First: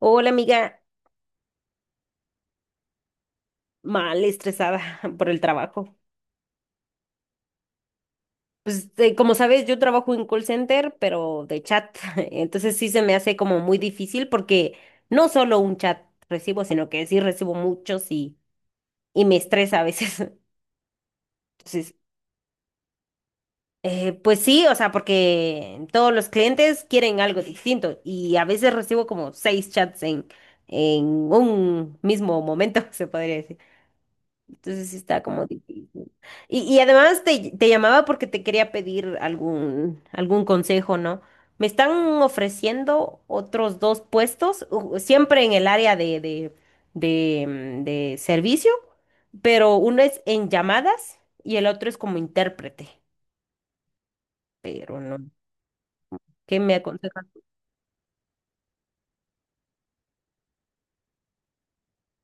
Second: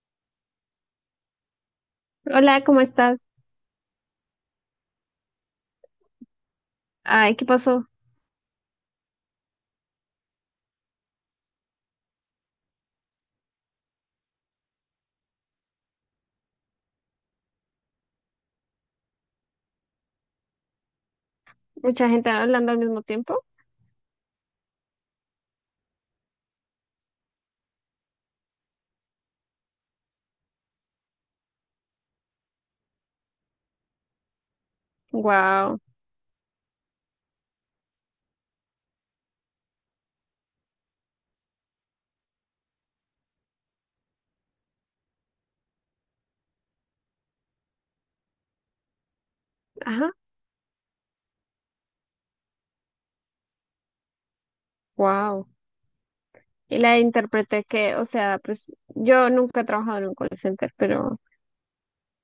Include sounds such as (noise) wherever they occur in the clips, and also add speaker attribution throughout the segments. Speaker 1: Hola amiga,
Speaker 2: Hola, ¿cómo estás?
Speaker 1: mal estresada (laughs) por el trabajo.
Speaker 2: Ay, ¿qué pasó?
Speaker 1: Pues como sabes, yo trabajo en call center, pero de chat. (laughs) Entonces sí se me hace como muy difícil porque no solo un chat recibo, sino que sí recibo muchos y me estresa a veces. (laughs) Entonces,
Speaker 2: Mucha gente hablando al mismo tiempo.
Speaker 1: pues sí, o sea, porque todos los clientes quieren algo distinto y a veces recibo como seis chats en un mismo momento, (laughs) se podría decir. Entonces sí está como
Speaker 2: Wow.
Speaker 1: difícil. Y además te llamaba porque te quería pedir algún consejo, ¿no? Me están ofreciendo otros dos puestos, siempre en el área de, de servicio, pero uno
Speaker 2: Ajá,
Speaker 1: es en llamadas y el otro es como intérprete, pero no.
Speaker 2: wow.
Speaker 1: ¿Qué me
Speaker 2: Y la
Speaker 1: aconsejan?
Speaker 2: interpreté que, o sea, pues yo nunca he trabajado en un call center, pero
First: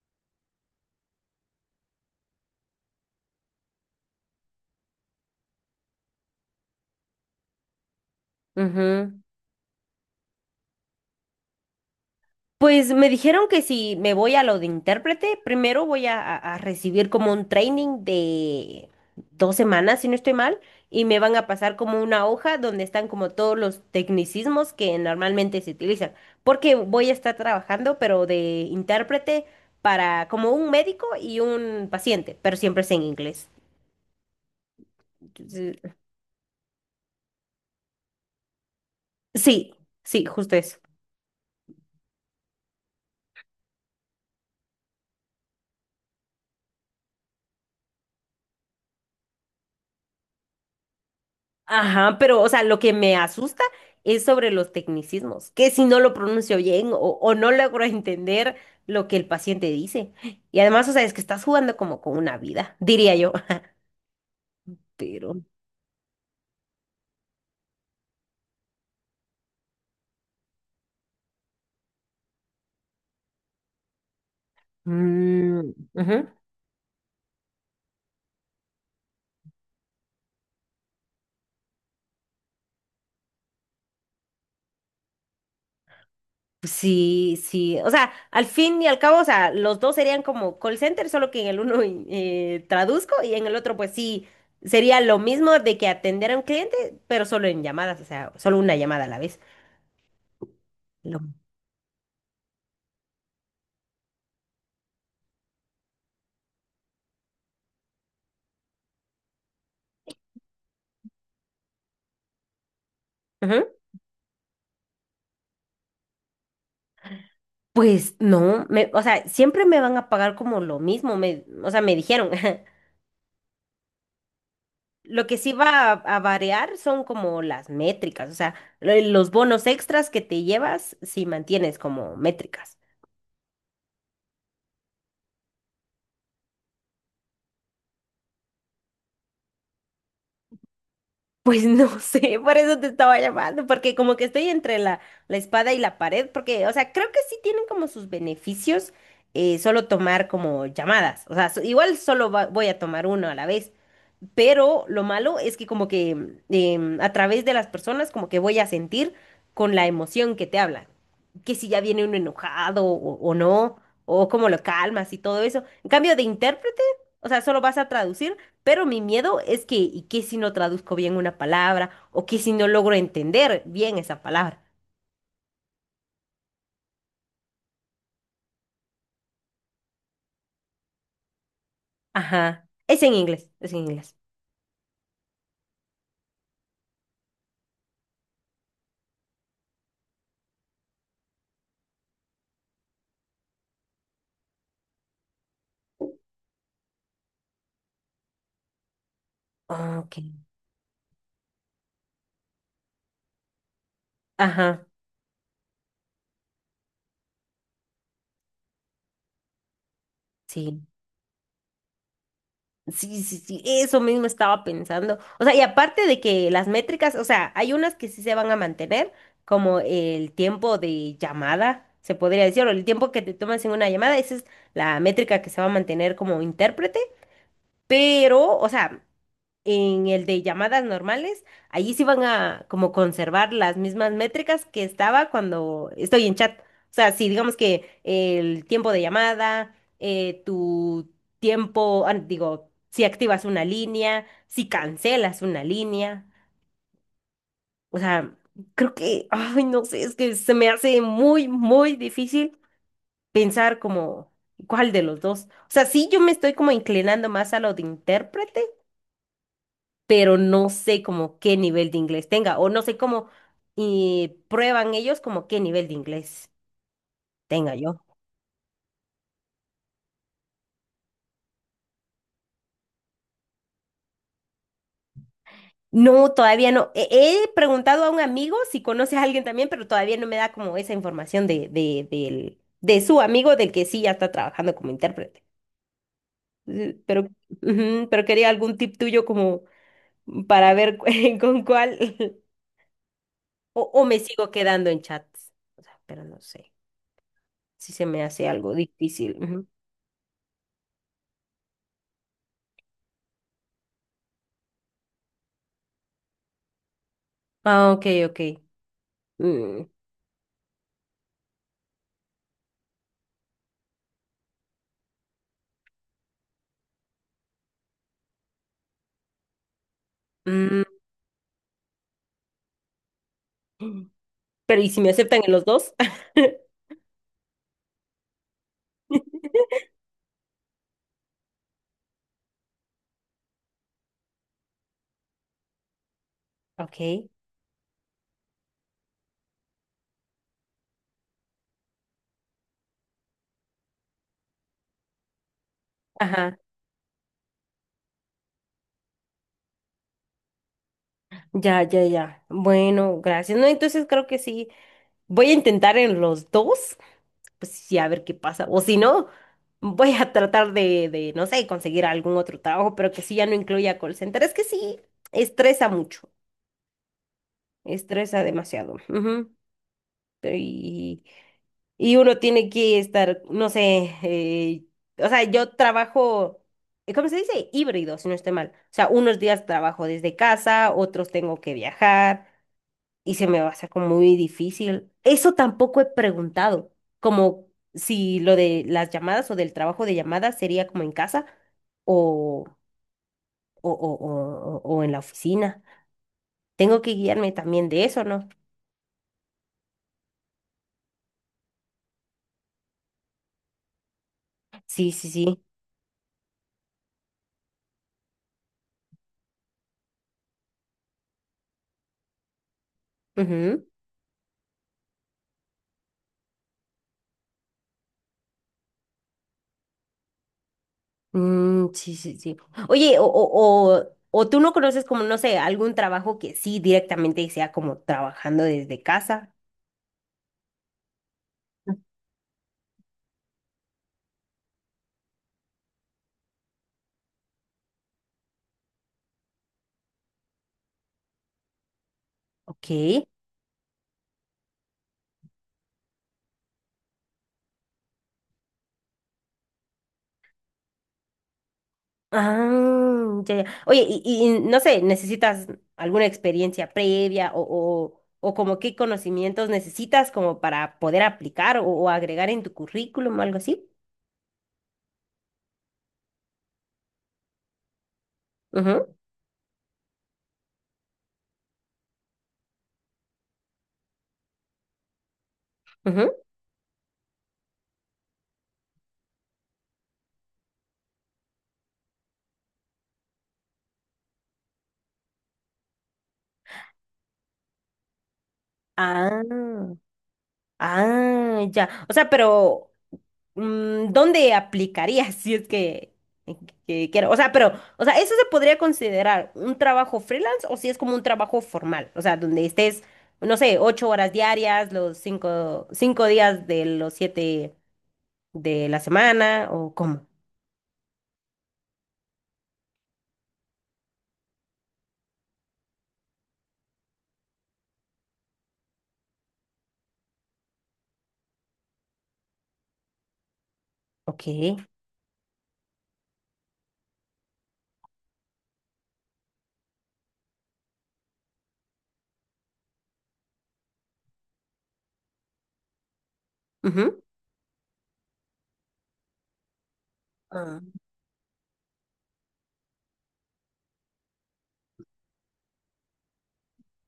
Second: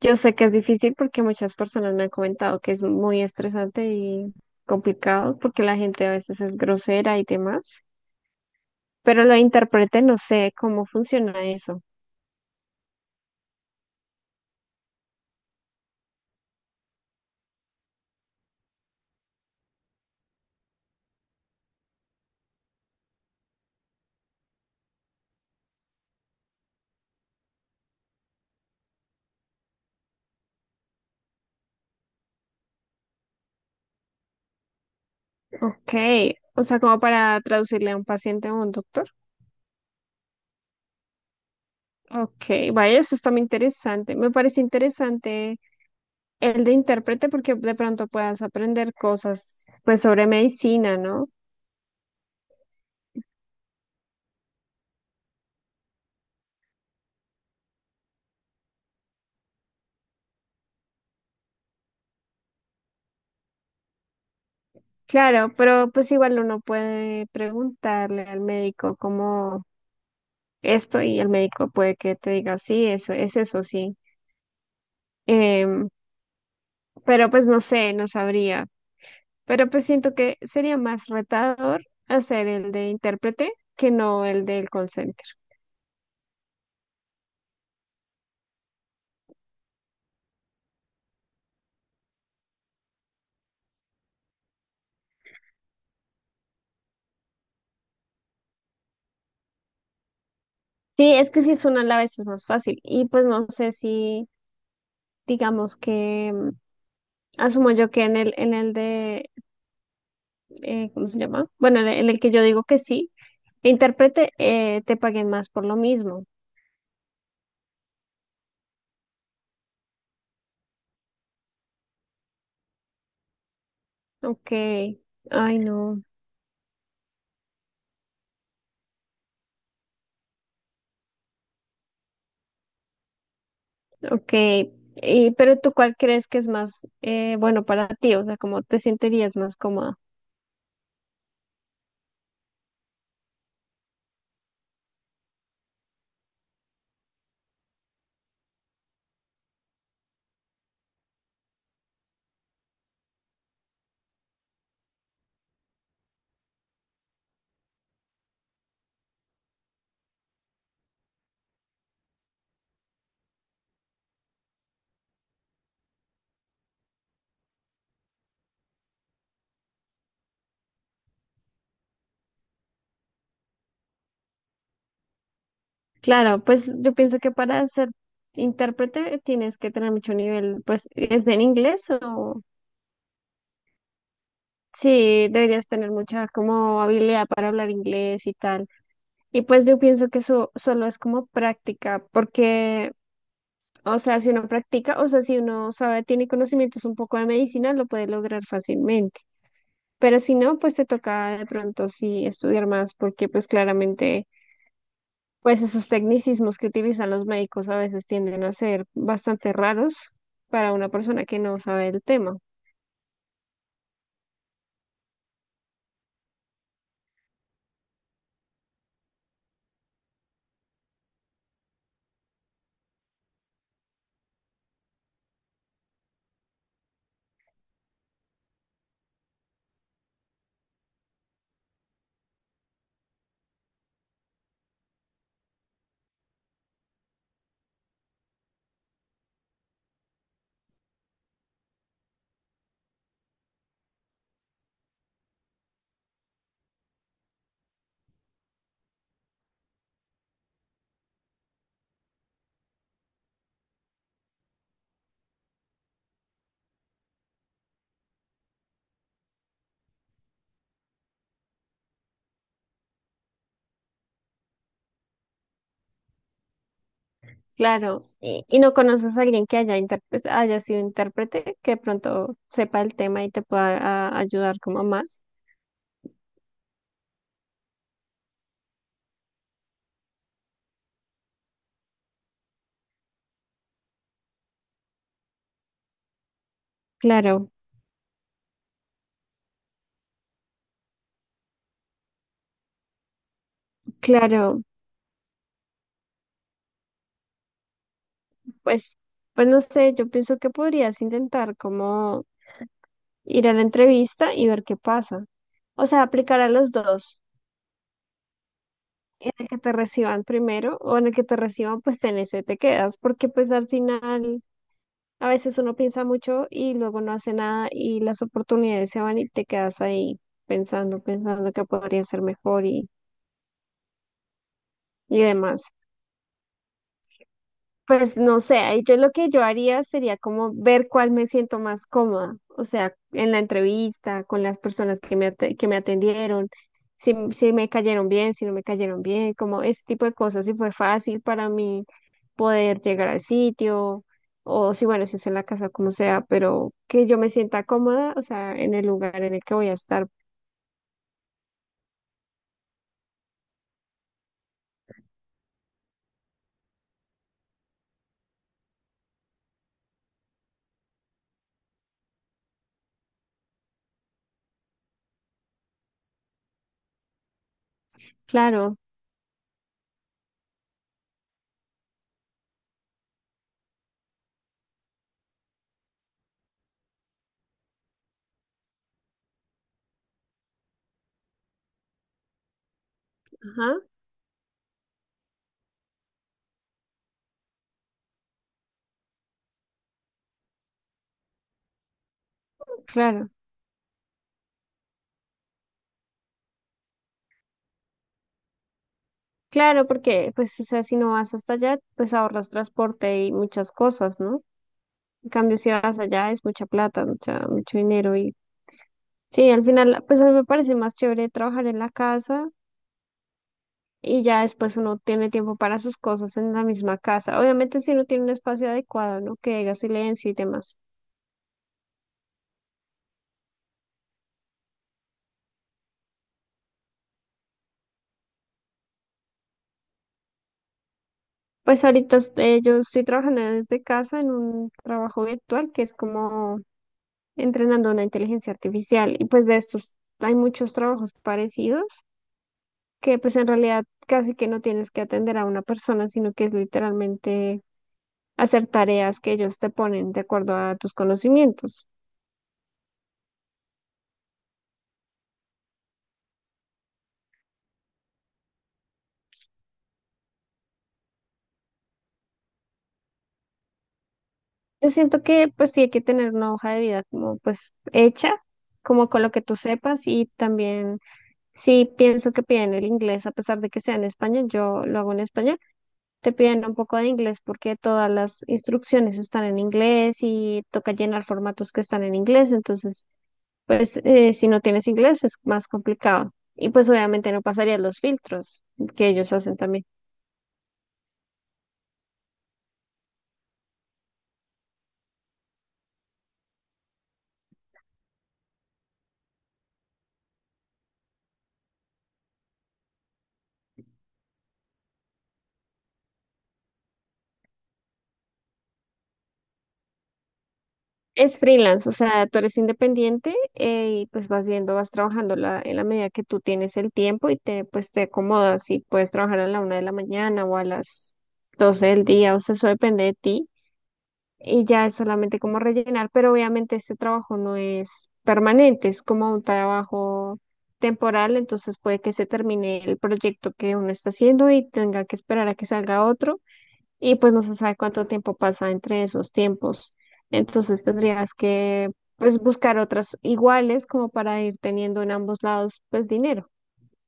Speaker 2: yo sé que es difícil porque muchas personas me han comentado que es muy estresante y complicado porque la gente a veces es grosera y demás.
Speaker 1: Ujú.
Speaker 2: Pero lo interpreté, no sé cómo funciona eso.
Speaker 1: Pues me dijeron que si me voy a lo de intérprete, primero voy a recibir como un training de 2 semanas, si no estoy mal, y me van a pasar como una hoja donde están como todos los tecnicismos que normalmente se utilizan, porque voy a estar trabajando, pero de intérprete para como un médico y un paciente, pero siempre es en inglés. Entonces,
Speaker 2: Ok, o sea, como para traducirle a un paciente o a un doctor.
Speaker 1: sí, sí, justo eso.
Speaker 2: Ok, vaya, eso está muy interesante. Me parece interesante el de intérprete porque de pronto puedas aprender cosas, pues sobre medicina, ¿no?
Speaker 1: Ajá, pero o sea, lo que me asusta es sobre los tecnicismos, que si no lo pronuncio bien o no logro (laughs) entender lo que el paciente dice. Y además, o sea, es que estás jugando como con una vida, diría yo. (laughs) Pero,
Speaker 2: Claro, pero pues igual uno puede preguntarle al médico como esto y el médico puede que te diga, sí, eso es eso, sí.
Speaker 1: mm,
Speaker 2: Em,
Speaker 1: ujú,
Speaker 2: pero pues no sé, no sabría. Pero pues siento que sería más retador hacer el de intérprete que no el del consent.
Speaker 1: sí, sí, o sea, al fin y al cabo, o sea, los dos serían como call center, solo que en el uno traduzco y en el otro, pues sí, sería lo mismo de que atender a un cliente, pero solo en llamadas, o sea, solo una llamada a la vez.
Speaker 2: Sí,
Speaker 1: Lo-
Speaker 2: es que sí es una a veces más fácil. Y pues no sé si, digamos que, asumo yo que en el de, ¿cómo se llama? Bueno, en el que yo digo que sí,
Speaker 1: ujú.
Speaker 2: intérprete, te paguen más por lo mismo.
Speaker 1: Pues no, me, o sea, siempre me van a pagar como lo mismo, me, o sea, me dijeron. (laughs)
Speaker 2: Ok,
Speaker 1: Lo que sí
Speaker 2: ay
Speaker 1: va
Speaker 2: no,
Speaker 1: a variar son como las métricas, o sea, los bonos extras que te llevas si mantienes como métricas.
Speaker 2: ok. Y, pero tú, ¿cuál crees que es más bueno para ti? O sea, ¿cómo te sentirías más cómoda?
Speaker 1: Pues no (laughs) sé, por eso te estaba llamando, porque como que estoy entre la espada y la pared, porque, o sea, creo que sí tienen como sus beneficios solo tomar como llamadas, o sea, igual solo voy a tomar uno a la vez. Pero lo malo es que como que a través de las personas como que voy a sentir con la emoción que te hablan, que si ya viene uno enojado o no, o cómo lo calmas y todo eso. En cambio de intérprete, o sea, solo vas a traducir, pero mi miedo es que, ¿y qué si no traduzco bien una palabra? ¿O qué si no logro entender bien esa palabra?
Speaker 2: Claro, pues yo pienso que para ser intérprete tienes que tener mucho nivel, pues, ¿es en inglés o...?
Speaker 1: Ajá. Es en inglés, es en inglés.
Speaker 2: Sí, deberías tener mucha como habilidad para hablar inglés y tal. Y pues yo pienso que eso solo es como práctica, porque, o sea, si uno practica, o sea, si uno sabe, tiene conocimientos un poco de medicina, lo puede lograr fácilmente. Pero si
Speaker 1: Ok.
Speaker 2: no, pues te toca de pronto sí estudiar más, porque pues claramente,
Speaker 1: Ajá,
Speaker 2: pues esos tecnicismos que utilizan los médicos a veces tienden a ser bastante raros para
Speaker 1: sí.
Speaker 2: una persona que no sabe el tema.
Speaker 1: Sí, sí, sí, eso mismo estaba pensando. O sea, y aparte de que las métricas, o sea, hay unas que sí se van a mantener, como el tiempo de llamada, se podría decir, o el tiempo que te tomas en una llamada, esa es la métrica que se va a mantener como intérprete, pero, o sea, en el de llamadas normales, allí sí van a como conservar las mismas métricas que estaba cuando estoy en chat. O sea, si digamos que el tiempo de llamada, tu tiempo, ah, digo, si activas una línea, si cancelas una línea. O sea, creo que, ay, no sé, es que se me hace muy, muy difícil pensar como cuál de los dos. O sea, sí, yo me estoy como inclinando más a lo de intérprete pero no sé como qué nivel de inglés tenga o no sé cómo prueban ellos como qué nivel de inglés tenga
Speaker 2: Claro,
Speaker 1: yo.
Speaker 2: y no conoces a alguien que haya, pues, haya sido intérprete, que de pronto sepa el tema y te pueda ayudar como más.
Speaker 1: No, todavía no. He preguntado a un amigo si conoce a alguien también, pero todavía no me da como esa información de su amigo del que sí ya está trabajando como intérprete. Pero,
Speaker 2: Claro,
Speaker 1: ujú, pero quería algún tip tuyo como para ver (laughs) con cuál (laughs) o me sigo
Speaker 2: claro,
Speaker 1: quedando en chats. O sea, pero no sé si se me hace algo
Speaker 2: pues,
Speaker 1: difícil.
Speaker 2: pues no
Speaker 1: Ujú.
Speaker 2: sé, yo pienso que podrías intentar como ir a la entrevista y ver qué pasa. O sea, aplicar a los dos,
Speaker 1: Ah, ok, ok.
Speaker 2: en el que te
Speaker 1: Mm,
Speaker 2: reciban primero o en el que te reciban, pues en ese te quedas, porque pues al final a veces uno piensa mucho y luego no hace nada y las oportunidades se van y te quedas ahí
Speaker 1: mm,
Speaker 2: pensando, pensando que podría ser mejor
Speaker 1: pero ¿y si me
Speaker 2: y
Speaker 1: aceptan en los
Speaker 2: demás.
Speaker 1: dos? (laughs)
Speaker 2: Pues no sé, ahí yo lo que yo haría sería como ver cuál me siento más cómoda, o sea, en la entrevista, con las personas que me, que me atendieron, si,
Speaker 1: Ok.
Speaker 2: si me cayeron bien, si no me cayeron bien, como ese tipo de cosas, si fue fácil para mí poder llegar al sitio, o si bueno, si es en la casa, como sea,
Speaker 1: Ajá,
Speaker 2: pero que yo me sienta cómoda, o sea, en el lugar en el que voy a estar,
Speaker 1: ya, ya, ya. Bueno, gracias. No, entonces creo que sí. Voy a intentar en los dos, pues sí, a ver qué pasa. O si no, voy a tratar no sé, conseguir algún otro trabajo, pero que sí ya no incluya call center. Es que sí, estresa mucho, estresa
Speaker 2: claro,
Speaker 1: demasiado. Ujú. Pero, y uno tiene que estar, no sé, o sea, yo trabajo, ¿cómo se dice? Híbrido, si no estoy mal. O sea, unos días trabajo desde casa, otros tengo que viajar y se me va a
Speaker 2: ajá,
Speaker 1: hacer como muy difícil. Eso tampoco he preguntado, como si lo de las llamadas o del trabajo de llamadas sería como en casa o,
Speaker 2: claro,
Speaker 1: o en la oficina. Tengo que guiarme también de eso, ¿no?
Speaker 2: claro, porque pues, o sea, si no vas hasta allá, pues ahorras transporte y muchas cosas, ¿no?
Speaker 1: Sí,
Speaker 2: En
Speaker 1: sí,
Speaker 2: cambio, si vas allá es mucha plata, mucha, mucho dinero y sí, al final, pues a mí me parece más chévere trabajar en la casa
Speaker 1: sí.
Speaker 2: y ya después uno tiene tiempo para sus cosas en la misma casa. Obviamente si uno tiene un espacio adecuado, ¿no? Que haga silencio y demás.
Speaker 1: Mm, sí, sí, sí. Oye, o tú no conoces como, no sé, algún trabajo que sí directamente sea como trabajando desde casa.
Speaker 2: Pues ahorita este, yo estoy trabajando desde casa en un trabajo virtual que es como entrenando una inteligencia artificial y pues de estos hay muchos trabajos parecidos que
Speaker 1: Ok.
Speaker 2: pues en realidad casi que no tienes que atender a una persona, sino que es literalmente hacer tareas que ellos te ponen de acuerdo a tus conocimientos.
Speaker 1: Ah, ya, ya. Oye, y no sé, ¿necesitas alguna experiencia previa o como qué conocimientos necesitas como para poder aplicar o agregar en tu currículum o algo así?
Speaker 2: Yo siento que pues sí hay que tener una hoja de vida como pues hecha,
Speaker 1: Ujú,
Speaker 2: como con lo que tú sepas y también sí pienso que piden el inglés a pesar de que sea en español, yo lo hago en español, te
Speaker 1: ujú.
Speaker 2: piden un poco de inglés porque todas las instrucciones están en inglés y toca llenar formatos que están en inglés, entonces pues si no tienes inglés es más complicado. Y pues obviamente no pasarías los filtros que ellos
Speaker 1: Ah,
Speaker 2: hacen también.
Speaker 1: ah, ya. O sea, pero ¿dónde aplicaría (laughs) si es que quiero? O sea, pero, o sea, ¿eso se podría considerar un trabajo freelance o si es como un trabajo formal? O sea, donde estés, no sé, 8 horas diarias, los 5 días de los 7 de la semana, o cómo.
Speaker 2: Es freelance, o sea, tú eres independiente y pues vas viendo, vas trabajando en la medida que tú tienes el tiempo y pues te acomodas y puedes trabajar a la 1 de la mañana o a las 12 del día, o sea, eso depende de ti y
Speaker 1: Ok.
Speaker 2: ya es solamente como rellenar, pero obviamente este trabajo no es permanente, es como un trabajo temporal, entonces puede que se termine el proyecto que uno está haciendo y tenga que esperar a que salga otro y
Speaker 1: Ujú.
Speaker 2: pues no se sabe cuánto tiempo pasa entre esos tiempos. Entonces tendrías que pues buscar otras iguales como para ir teniendo en ambos lados pues dinero.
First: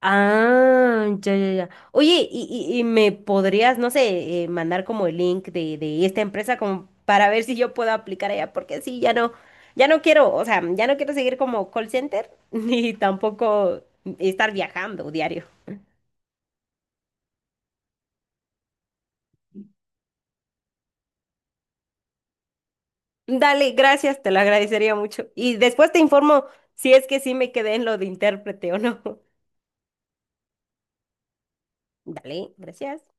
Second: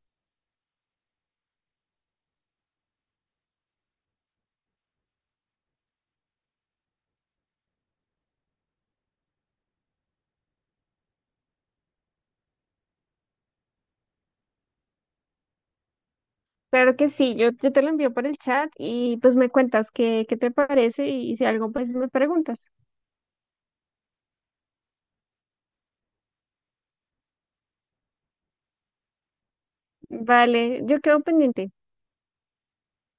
Speaker 1: Ah, ya, ya, ya. Oye, y me podrías, no sé, mandar como el link de esta empresa como para ver si yo puedo aplicar allá, porque sí, ya no, ya no quiero, o sea, ya no quiero seguir como call center, (laughs) ni tampoco estar viajando diario.
Speaker 2: Claro que sí, yo te lo envío por el chat y pues me cuentas qué te parece y, si algo pues me preguntas.
Speaker 1: Dale, gracias, te lo agradecería mucho. Y después te informo si es que sí me quedé en lo de intérprete o no. (laughs)
Speaker 2: Vale, yo quedo pendiente.
Speaker 1: Dale, gracias.